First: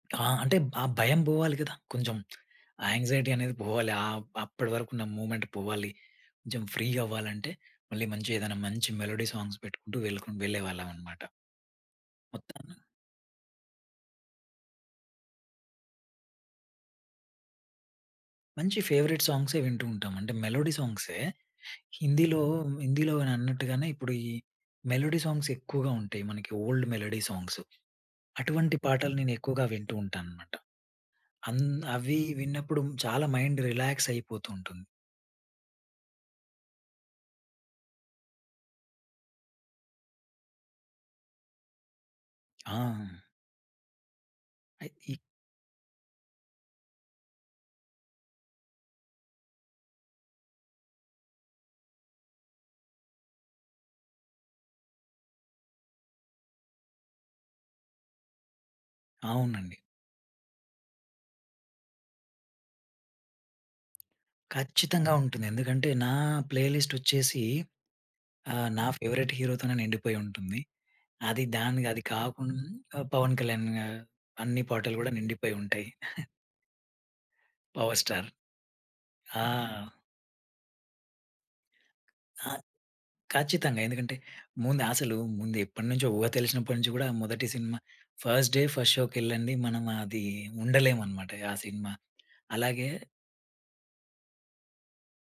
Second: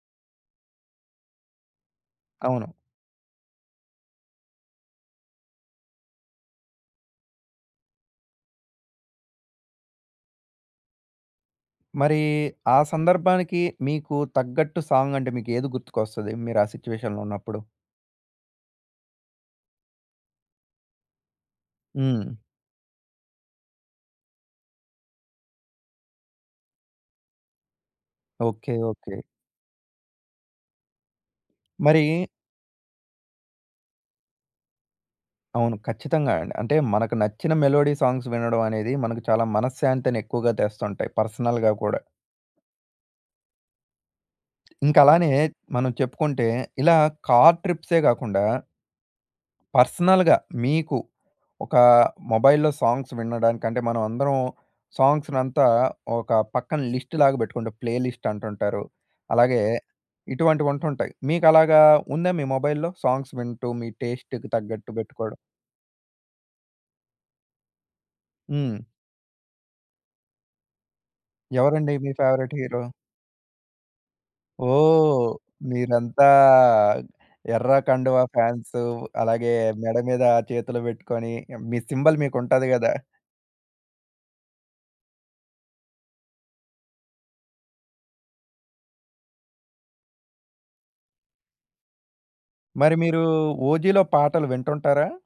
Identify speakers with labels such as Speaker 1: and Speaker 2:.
Speaker 1: ఆ! అంటే ఆ భయం పోవాలి గదా! కొంచెం
Speaker 2: అవును.
Speaker 1: ఆ యాంక్సైటీ అనేది పోవాలి. ఆహ్, అప్పటి వరకు ఉన్న మూవ్మెంట్ పోవాలి. కొంచెం ఫ్రీ అవ్వాలంటే మళ్ళీ మంచిగ ఏదైనా మంచి మెలోడీ సాంగ్స్ పెట్టుకుంటూ వెల్‌‌‌క వెళ్ళేవాళ్ళం అన్నమాట.
Speaker 2: మరీ
Speaker 1: మొత్తాన్ని
Speaker 2: ఆ సందర్భానికి మీకు తగ్గట్టు సాంగ్ అంటే మీకు ఏది గుర్తుకొస్తది? మీరు ఆ సిట్యుయేషన్‌లో ఉన్నప్పుడు.
Speaker 1: మంచి ఫేవరెట్ సాంగ్సే వింటూ ఉంటాం. అంటే మెలోడీ సాంగ్సే
Speaker 2: హ్మ్.
Speaker 1: హిందీలో హిందీలో అని అన్నట్టుగానే ఇప్పుడు ఈ మెలోడీ సాంగ్స్ ఎక్కువగా ఉంటాయి. మనకి ఓల్డ్ మెలోడీ సాంగ్సు.
Speaker 2: ఓకె.
Speaker 1: అటువంటి పాటలు
Speaker 2: ఓకె.
Speaker 1: నేను ఎక్కువగా వింటూ ఉంటానన్నమాట. అంద్ అవి
Speaker 2: మరీ
Speaker 1: విన్నప్పుడు చాలా మైండ్ రిలాక్స్ అయిపోతూ ఉంటుంది.
Speaker 2: అవును. ఖచ్చితంగా అండి. అంటే మనకు నచ్చిన మెలోడీ సాంగ్స్ వినడం అనేది మనకు చాలా మనశ్శాంతిని ఎక్కువగా తెస్తుంటాయి. పర్సనల్‌గా కూడా.
Speaker 1: ఆ!
Speaker 2: ఇంక
Speaker 1: [unintelligible]
Speaker 2: అలానే మనం చెప్పుకుంటే, ఇలా కార్ ట్రిప్సే గాకుండా... పర్సనల్‌గా మీకు ఒకా మొబైల్‌లో సాంగ్స్ వినడంకంటే మనమందరం సాంగ్స్‌నంతా ఒక పక్కన లిస్ట్‌లాగా పెట్టుకుంటాం. ప్లే లిస్ట్ అంటుంటారు. అలాగే
Speaker 1: అవునండి.
Speaker 2: ఇటువంటివి ఉంటుంటాయి. మీకు అలాగా ఉందా మీ మొబైల్‌లో? సాంగ్స్ వింటూ మీ టేస్ట్‌‌‌కి తగ్గట్టు
Speaker 1: ఖచ్చితంగా
Speaker 2: పెట్టుకోవడం.
Speaker 1: ఉంటుంది. ఎందుకంటే నా ప్లే లిస్ట్ వచ్చేసి ఆహ్,
Speaker 2: హ్మ్.
Speaker 1: నా ఫేవరెట్ హీరో తోనే నిండిపోయి ఉంటుంది. అది దానిది
Speaker 2: ఎవరండి
Speaker 1: అది
Speaker 2: మీ
Speaker 1: కాకుం
Speaker 2: ఫేవరెట్ హీరో?
Speaker 1: 'పవన్ కళ్యాణ్' గా అన్ని పాటలు కూడా
Speaker 2: ఓహ్!
Speaker 1: నిండిపోయి ఉంటాయి.
Speaker 2: మీరంతా ఎర్ర
Speaker 1: 'పవర్
Speaker 2: కండువా
Speaker 1: స్టార్'.
Speaker 2: ఫాన్సు.
Speaker 1: ఆ!
Speaker 2: అలాగే మెడ మీద చేతులు పెట్టుకొని మీ సింబల్
Speaker 1: ఆ!
Speaker 2: మీకుంటది గదా!
Speaker 1: ఖచ్చితంగా ఎందుకంటే ముందు అసలు ముందు ఎప్పటినుంచో ఊహ తెలిసినప్పటి నుంచి గూడా మొదటి సినిమా ఫస్ట్ డే, ఫస్ట్ షోకెళ్ళంది. మనం అది ఉండలేం అన్నమాట ఆ సినిమా. అలాగే
Speaker 2: మరి మీరు 'ఓజిలో' పాటలు వింటుంటారా?